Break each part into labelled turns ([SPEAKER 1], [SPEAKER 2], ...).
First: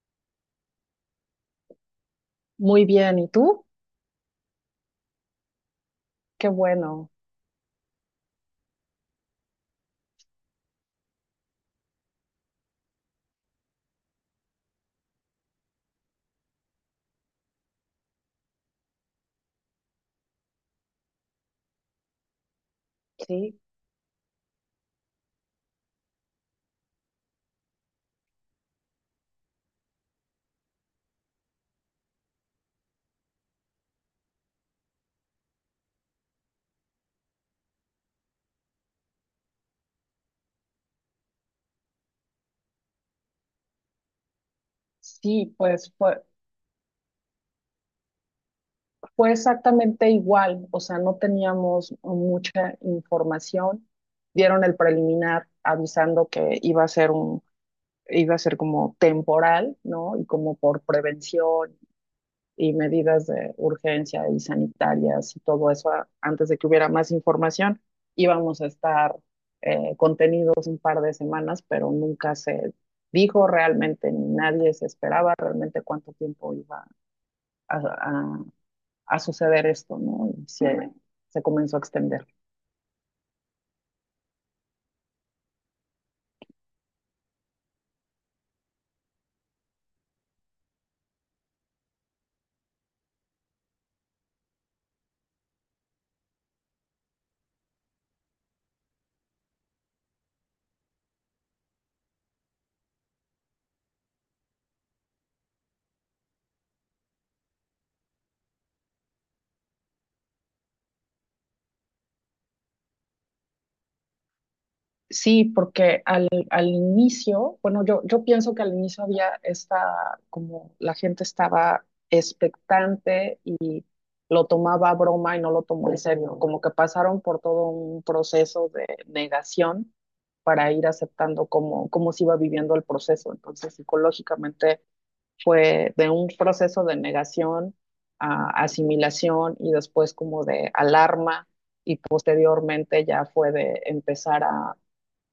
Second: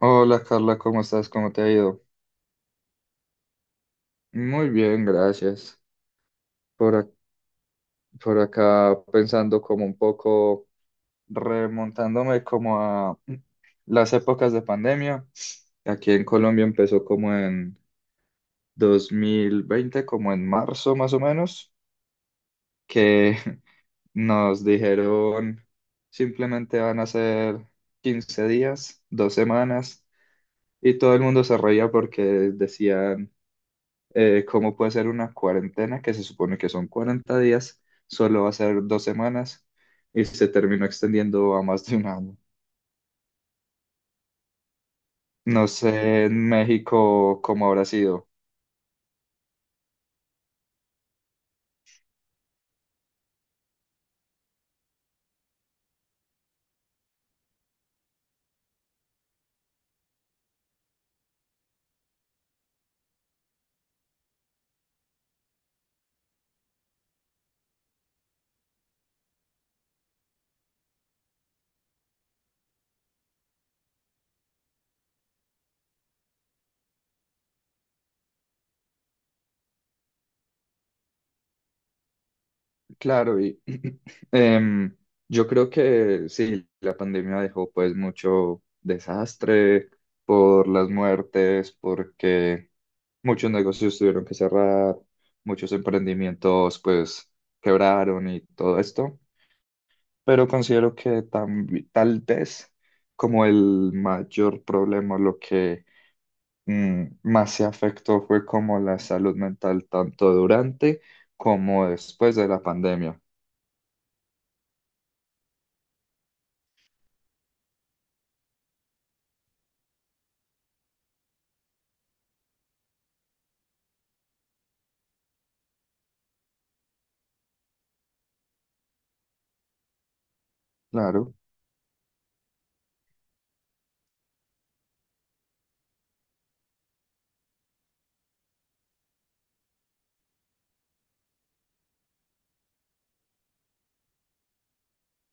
[SPEAKER 1] Hola Carla, ¿cómo estás? ¿Cómo te ha ido?
[SPEAKER 2] Muy bien, ¿y tú?
[SPEAKER 1] Muy bien, gracias.
[SPEAKER 2] Qué
[SPEAKER 1] Por,
[SPEAKER 2] bueno.
[SPEAKER 1] ac- por acá pensando como un poco, remontándome como a las épocas de pandemia. Aquí en Colombia empezó como en 2020, como en marzo más o menos, que
[SPEAKER 2] sí,
[SPEAKER 1] nos dijeron simplemente van a ser 15 días, 2 semanas, y todo el mundo se reía porque decían, cómo puede ser una cuarentena que se supone que son 40 días, solo va a ser 2 semanas y se terminó extendiendo a más de un año.
[SPEAKER 2] sí,
[SPEAKER 1] No
[SPEAKER 2] pues
[SPEAKER 1] sé en México cómo habrá sido.
[SPEAKER 2] fue exactamente igual, o sea, no teníamos mucha información. Dieron el preliminar avisando que iba a ser como temporal, ¿no? Y como por prevención y medidas de urgencia y sanitarias y todo eso antes de que hubiera más información. Íbamos a estar contenidos un par de semanas, pero nunca se dijo realmente, ni nadie se esperaba realmente cuánto tiempo a, a- a suceder esto, ¿no? Y se comenzó a extender.
[SPEAKER 1] Claro, y em, yo creo que sí, la pandemia dejó pues mucho desastre por las muertes, porque muchos negocios tuvieron que cerrar, muchos emprendimientos pues quebraron y todo esto. Pero considero que tal vez como el mayor problema, lo que más se afectó fue como la salud mental, tanto durante como después de la pandemia.
[SPEAKER 2] Sí, porque al inicio, bueno, yo pienso que al inicio había esta, como la gente estaba expectante y lo tomaba a broma y no lo tomó en serio, como que pasaron por todo un proceso de negación para ir
[SPEAKER 1] Claro,
[SPEAKER 2] aceptando cómo se iba viviendo el proceso. Entonces, psicológicamente fue de un proceso de negación a asimilación y después como de alarma y posteriormente ya fue de empezar a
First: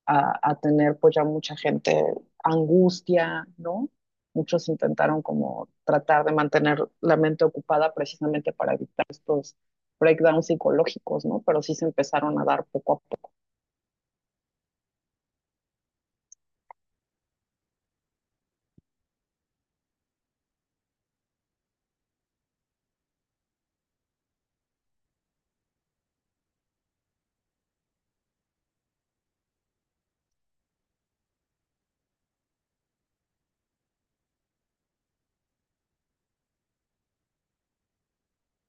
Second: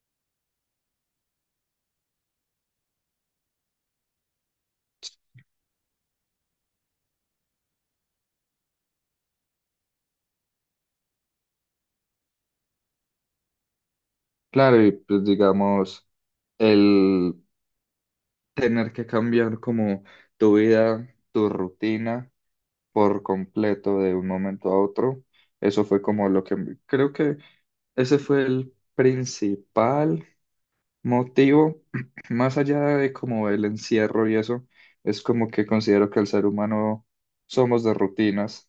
[SPEAKER 2] a, a tener pues ya mucha gente angustia, ¿no? Muchos intentaron como tratar de mantener la mente ocupada precisamente para evitar estos breakdowns psicológicos, ¿no? Pero sí se empezaron a dar poco a poco.
[SPEAKER 1] claro, y pues digamos, el tener que cambiar como tu vida, tu rutina por completo de un momento a otro, eso fue como lo que creo que ese fue el principal motivo, más allá de como el encierro y eso, es como que considero que el ser humano somos de rutinas.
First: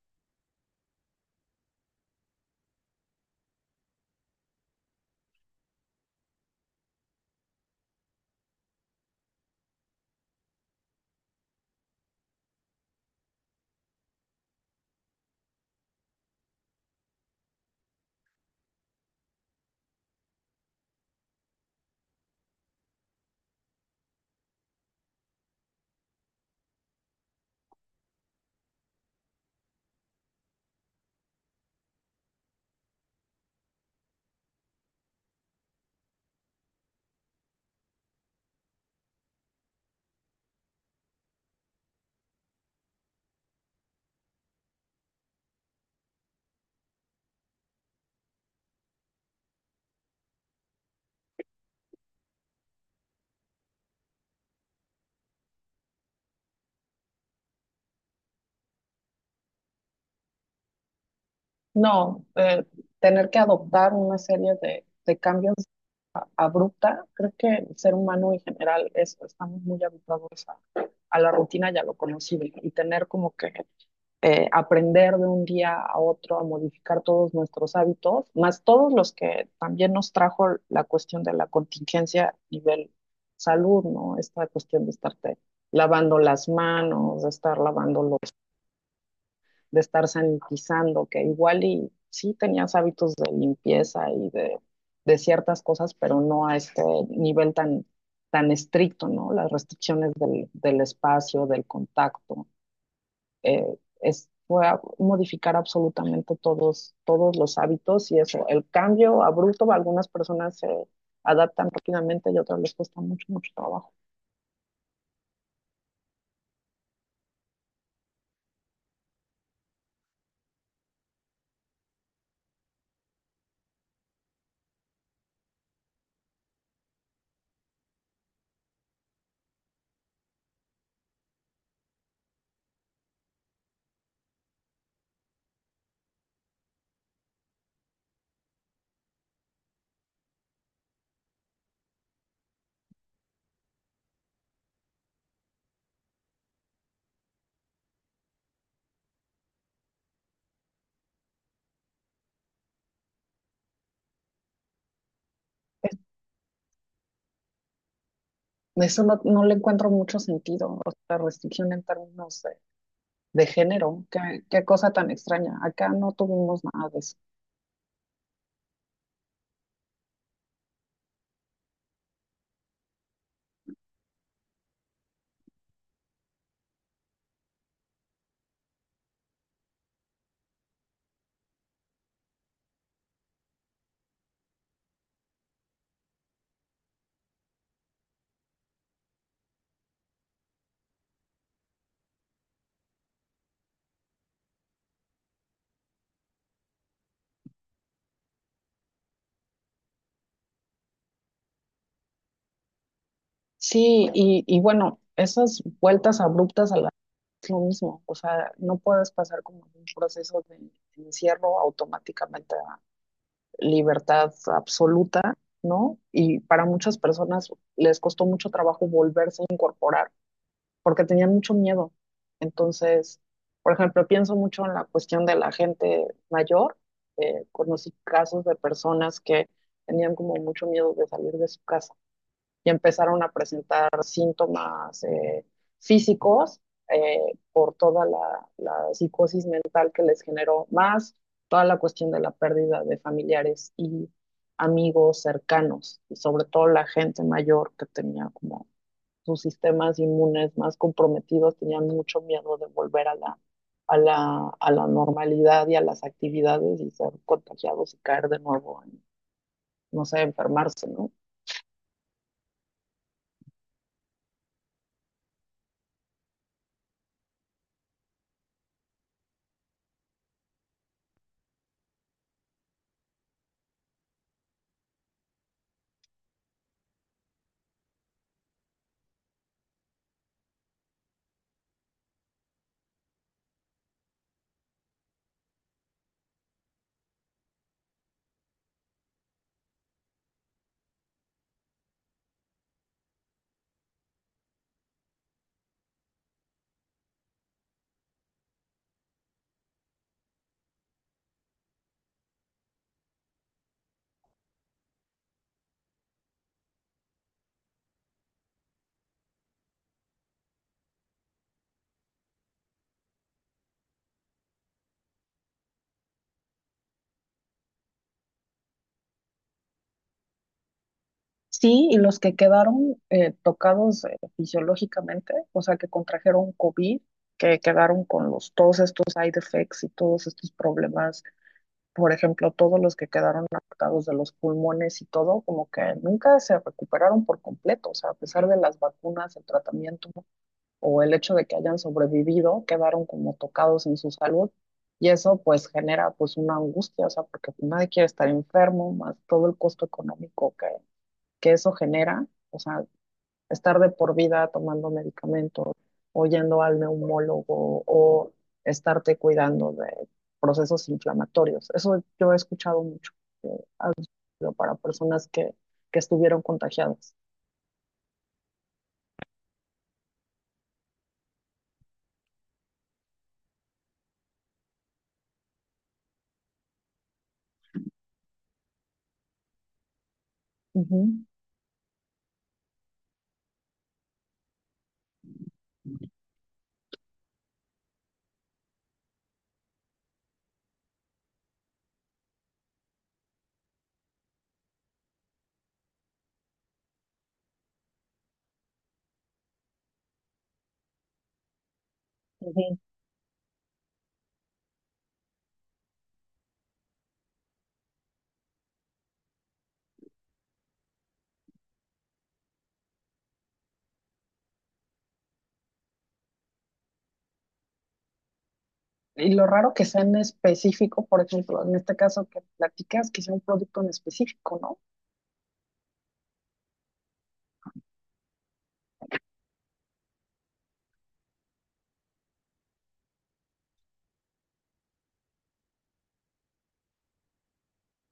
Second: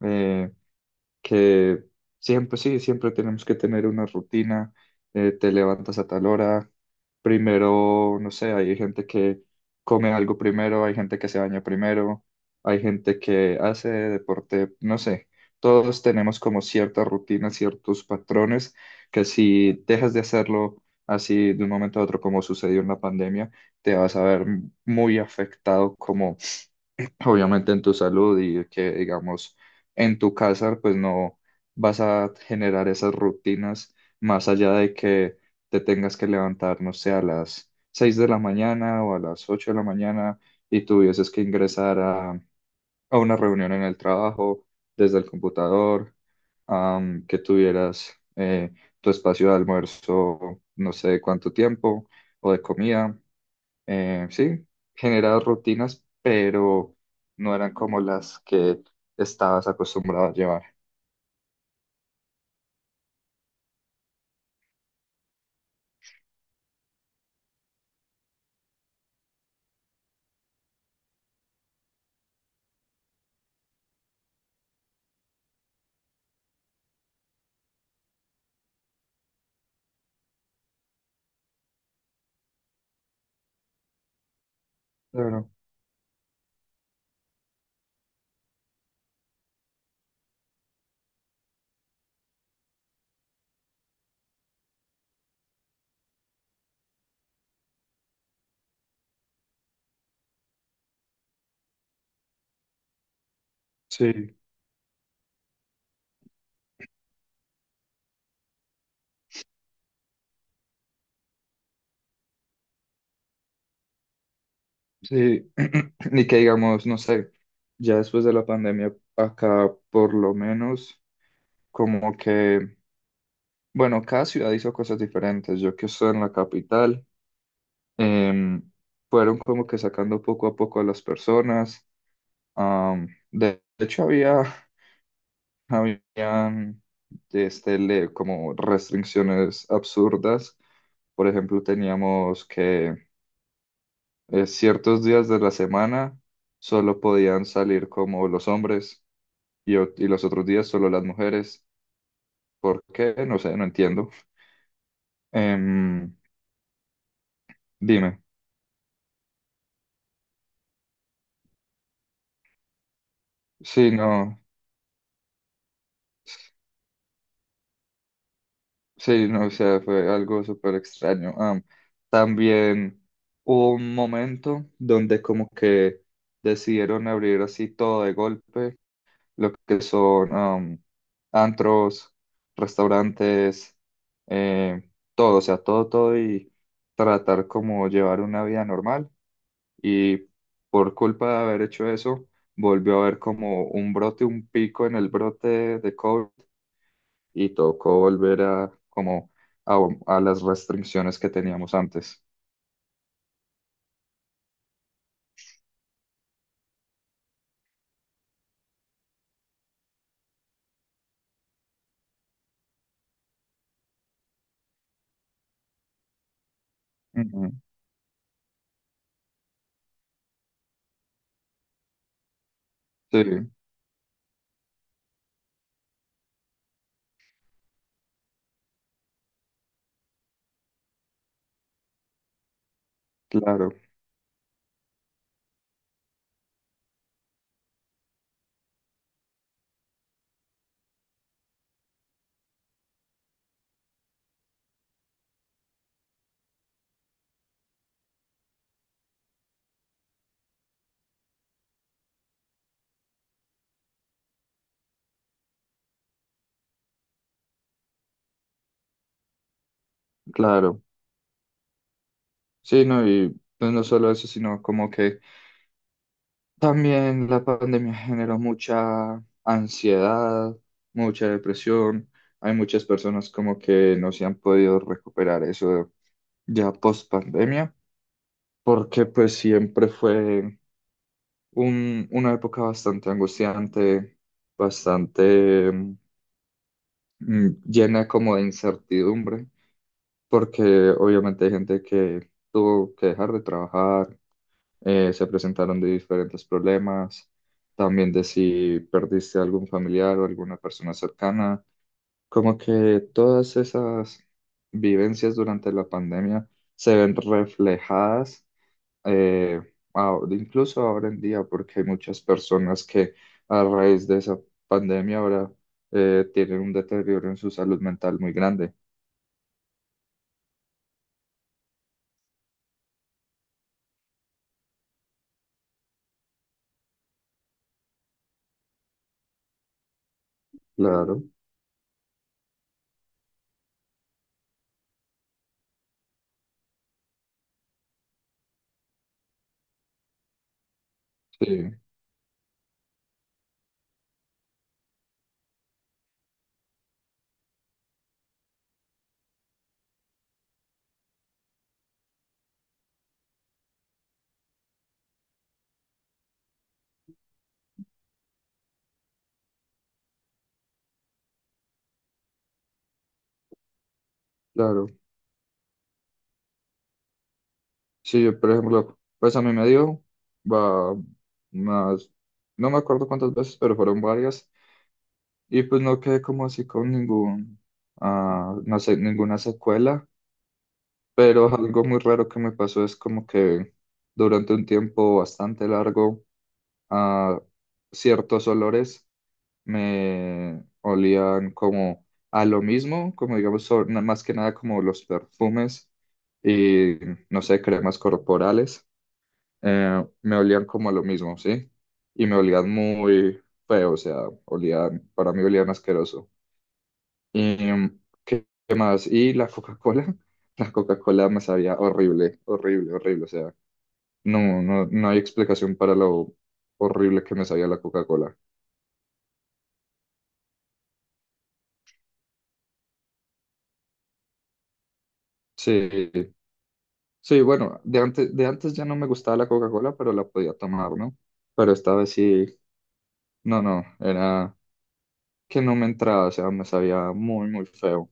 [SPEAKER 1] Eh, que siempre, sí, siempre tenemos que tener una rutina, te levantas a tal hora, primero, no sé, hay gente que come algo primero, hay gente que se baña primero, hay gente que hace deporte, no sé, todos tenemos como ciertas rutinas, ciertos patrones que si dejas de hacerlo así de un momento a otro, como sucedió en la pandemia, te vas a ver muy afectado como obviamente en tu salud y que, digamos, en tu casa, pues no vas a generar esas rutinas más allá de que te tengas que levantar, no sé, a las 6 de la mañana o a las 8 de la mañana y tuvieses que ingresar a una reunión en el trabajo desde el computador, que tuvieras tu espacio de almuerzo, no sé cuánto tiempo, o de comida sí, generaba rutinas, pero no eran como las que estabas acostumbrado a llevar.
[SPEAKER 2] No, tener que adoptar una serie de cambios abrupta, creo que el ser humano en general estamos muy habituados a la rutina y a lo conocido y tener como que aprender de un día a otro a modificar todos nuestros hábitos, más todos los que también nos trajo la cuestión de la contingencia a nivel salud, ¿no? Esta cuestión de estarte
[SPEAKER 1] Claro,
[SPEAKER 2] lavando las manos, de estar lavando de estar sanitizando, que igual y sí tenías hábitos de limpieza y de ciertas cosas, pero no a este nivel tan estricto, ¿no? Las restricciones del espacio, del contacto eh,
[SPEAKER 1] sí,
[SPEAKER 2] fue a modificar absolutamente todos los hábitos y eso, el cambio abrupto, algunas personas se adaptan rápidamente y otras les cuesta mucho, mucho trabajo.
[SPEAKER 1] sí. Ni que digamos, no sé, ya después de la pandemia, acá por lo menos, como que, bueno, cada ciudad hizo cosas diferentes. Yo que estoy en la capital, em, fueron como que sacando poco a poco a las personas. De hecho, Habían este, como restricciones absurdas. Por ejemplo, teníamos que ciertos días de la semana solo podían salir como los hombres y, o- y los otros días solo las mujeres. ¿Por qué? No sé, no entiendo.
[SPEAKER 2] Es-
[SPEAKER 1] Em, Dime.
[SPEAKER 2] Eso no le encuentro mucho sentido, o sea, restricción en términos de
[SPEAKER 1] Sí,
[SPEAKER 2] género,
[SPEAKER 1] no,
[SPEAKER 2] qué cosa tan extraña, acá no tuvimos nada de eso.
[SPEAKER 1] sí, no, o sea, fue algo súper extraño. También hubo un momento donde como que decidieron abrir así todo de golpe lo que son antros, restaurantes, eh, todo, o sea, todo, todo y tratar como llevar una vida normal. Y por culpa de haber hecho eso, volvió a haber como un brote, un pico en el brote de COVID y tocó volver a como a, a las restricciones que teníamos antes.
[SPEAKER 2] Sí, y bueno, esas vueltas abruptas a la es lo mismo, o sea, no puedes pasar como un proceso de encierro automáticamente libertad absoluta, ¿no? Y para muchas personas
[SPEAKER 1] Ujú.
[SPEAKER 2] les costó mucho trabajo volverse a incorporar porque tenían mucho miedo. Entonces,
[SPEAKER 1] Sí,
[SPEAKER 2] por ejemplo, pienso mucho en la cuestión de la gente mayor. Conocí casos de personas que tenían como mucho miedo de salir de su casa ya empezaron a
[SPEAKER 1] claro,
[SPEAKER 2] presentar síntomas físicos eh, por toda la psicosis mental que les generó, más toda la cuestión de la pérdida de familiares y amigos cercanos, y sobre todo la gente mayor que tenía como sus sistemas inmunes más comprometidos, tenían mucho miedo de volver a a la normalidad y a las actividades y ser contagiados y caer de nuevo en, no sé,
[SPEAKER 1] claro.
[SPEAKER 2] enfermarse, ¿no?
[SPEAKER 1] Sí, no, y pues no solo eso, sino como que. También la pandemia generó mucha ansiedad, mucha depresión. Hay muchas personas como que no se han podido recuperar eso ya post pandemia, porque pues siempre fue un- una época bastante angustiante, bastante llena como de incertidumbre, porque obviamente hay gente que tuvo que dejar de trabajar, se presentaron de diferentes problemas, también de si perdiste algún familiar o alguna persona cercana, como que todas esas vivencias durante la pandemia se ven reflejadas, eh, incluso ahora en día, porque hay muchas personas que a raíz de esa pandemia ahora tienen un deterioro en su salud mental muy grande.
[SPEAKER 2] Sí, y los que quedaron tocados fisiológicamente, o sea, que contrajeron COVID, que quedaron con todos estos side effects y todos estos problemas,
[SPEAKER 1] Claro,
[SPEAKER 2] por ejemplo, todos los que quedaron afectados de los pulmones y todo, como que nunca se recuperaron por completo, o sea, a pesar de las vacunas, el tratamiento o el hecho de que
[SPEAKER 1] sí,
[SPEAKER 2] hayan sobrevivido, quedaron como tocados en su salud. Y eso pues genera pues una angustia, o sea, porque nadie quiere estar enfermo, más todo el costo económico que eso genera, o sea, estar de por vida tomando medicamentos o yendo al neumólogo o estarte cuidando de procesos inflamatorios. Eso yo he escuchado mucho que ha sido para
[SPEAKER 1] claro.
[SPEAKER 2] personas que estuvieron contagiadas.
[SPEAKER 1] Sí, yo, por ejemplo, pues a mí me dio, va, más, no me acuerdo cuántas veces, pero fueron varias, y pues no quedé como así con ningún, no sé, ninguna secuela,
[SPEAKER 2] Ujú,
[SPEAKER 1] pero algo muy raro que me pasó es como que durante un tiempo bastante largo, ah, ciertos olores me olían como a lo mismo, como digamos, más que nada como los perfumes y, no sé, cremas corporales me olían como a lo mismo, ¿sí? Y me olían
[SPEAKER 2] ujú.
[SPEAKER 1] muy feo, o sea, olían, para mí olían asqueroso. ¿Y qué más? Y la Coca-Cola, la Coca-Cola me sabía horrible, horrible, horrible, o sea, no, no, no hay explicación para lo horrible que me sabía la Coca-Cola.
[SPEAKER 2] Y lo raro que sea en específico, por ejemplo, en este caso que platicas, que sea un producto en específico, ¿no?
[SPEAKER 1] Sí, sí, bueno, de antes ya no me gustaba la Coca-Cola, pero la podía tomar, ¿no? Pero esta vez sí, no, no, era que no me entraba, o sea, me sabía muy, muy feo.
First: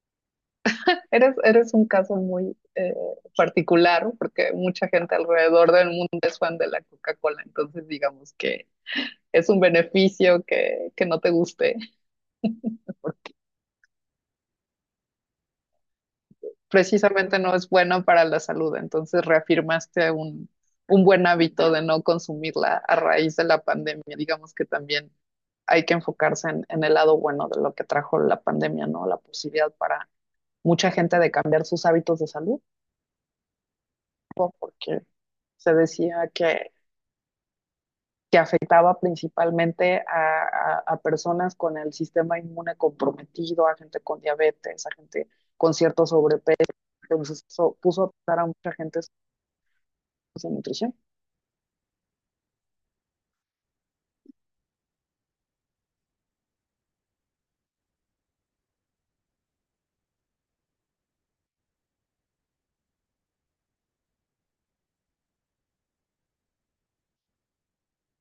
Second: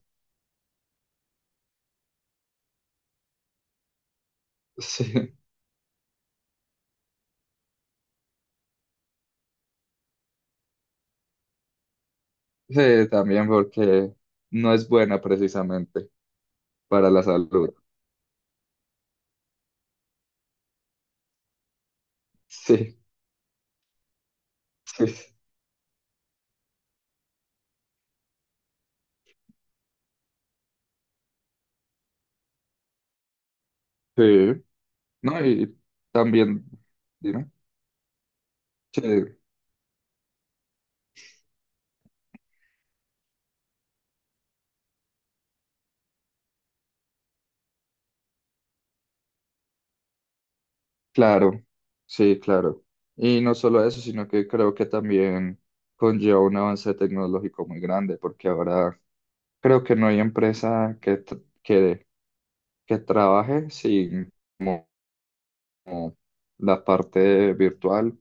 [SPEAKER 2] Eres un caso muy particular porque mucha gente
[SPEAKER 1] Sí.
[SPEAKER 2] alrededor del mundo es fan de la Coca-Cola, entonces digamos que es un beneficio que no te guste,
[SPEAKER 1] Sí,
[SPEAKER 2] porque
[SPEAKER 1] también porque no es buena precisamente para la
[SPEAKER 2] precisamente no es
[SPEAKER 1] salud.
[SPEAKER 2] bueno para la salud, entonces reafirmaste un buen hábito de no consumirla a
[SPEAKER 1] Sí,
[SPEAKER 2] raíz de la pandemia, digamos que también
[SPEAKER 1] sí,
[SPEAKER 2] hay que enfocarse en el lado bueno de lo que trajo la pandemia, ¿no? La posibilidad para mucha gente de cambiar sus hábitos de salud,
[SPEAKER 1] sí.
[SPEAKER 2] ¿no? Porque
[SPEAKER 1] No,
[SPEAKER 2] se
[SPEAKER 1] y
[SPEAKER 2] decía
[SPEAKER 1] también,
[SPEAKER 2] que
[SPEAKER 1] dime.
[SPEAKER 2] afectaba
[SPEAKER 1] Sí,
[SPEAKER 2] principalmente a personas con el sistema inmune comprometido, a gente con diabetes, a gente con cierto sobrepeso. Entonces eso puso a pasar a mucha gente sin nutrición.
[SPEAKER 1] claro, sí, claro. Y no solo eso, sino que creo que también conlleva un avance tecnológico muy grande, porque ahora creo que no hay empresa que, que, trabaje sin como la parte virtual,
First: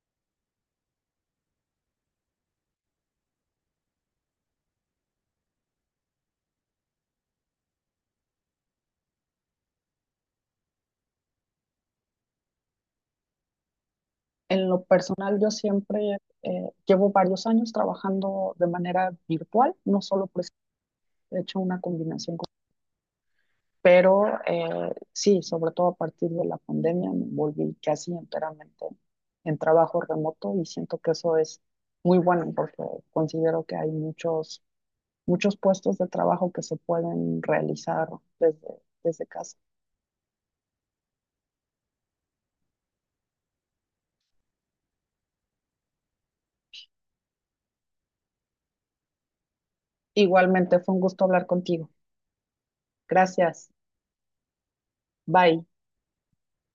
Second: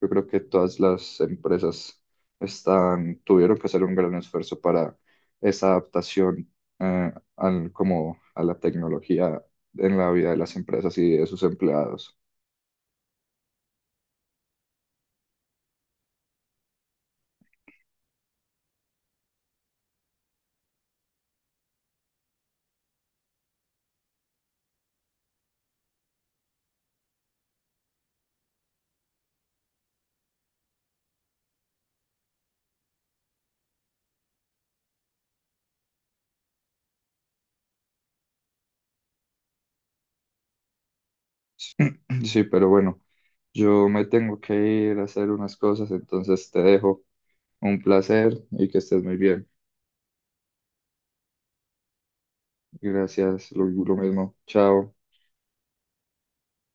[SPEAKER 1] yo creo que todas las empresas tuvieron que hacer un gran esfuerzo para esa adaptación como a la tecnología en la vida de las empresas y de sus empleados.
[SPEAKER 2] En lo personal, yo siempre llevo varios años trabajando de manera virtual, no solo por he hecho una combinación. Pero sí, sobre todo a partir de la pandemia me volví casi enteramente en trabajo remoto y siento que eso es muy bueno porque considero que hay muchos, muchos puestos de trabajo que se pueden realizar desde casa.
[SPEAKER 1] Sí, pero bueno, yo me tengo que ir a hacer unas cosas, entonces te dejo. Un placer y que estés muy bien.
[SPEAKER 2] Igualmente fue un gusto hablar contigo.
[SPEAKER 1] Gracias, lo
[SPEAKER 2] Gracias.
[SPEAKER 1] lo mismo. Chao.
[SPEAKER 2] Bye.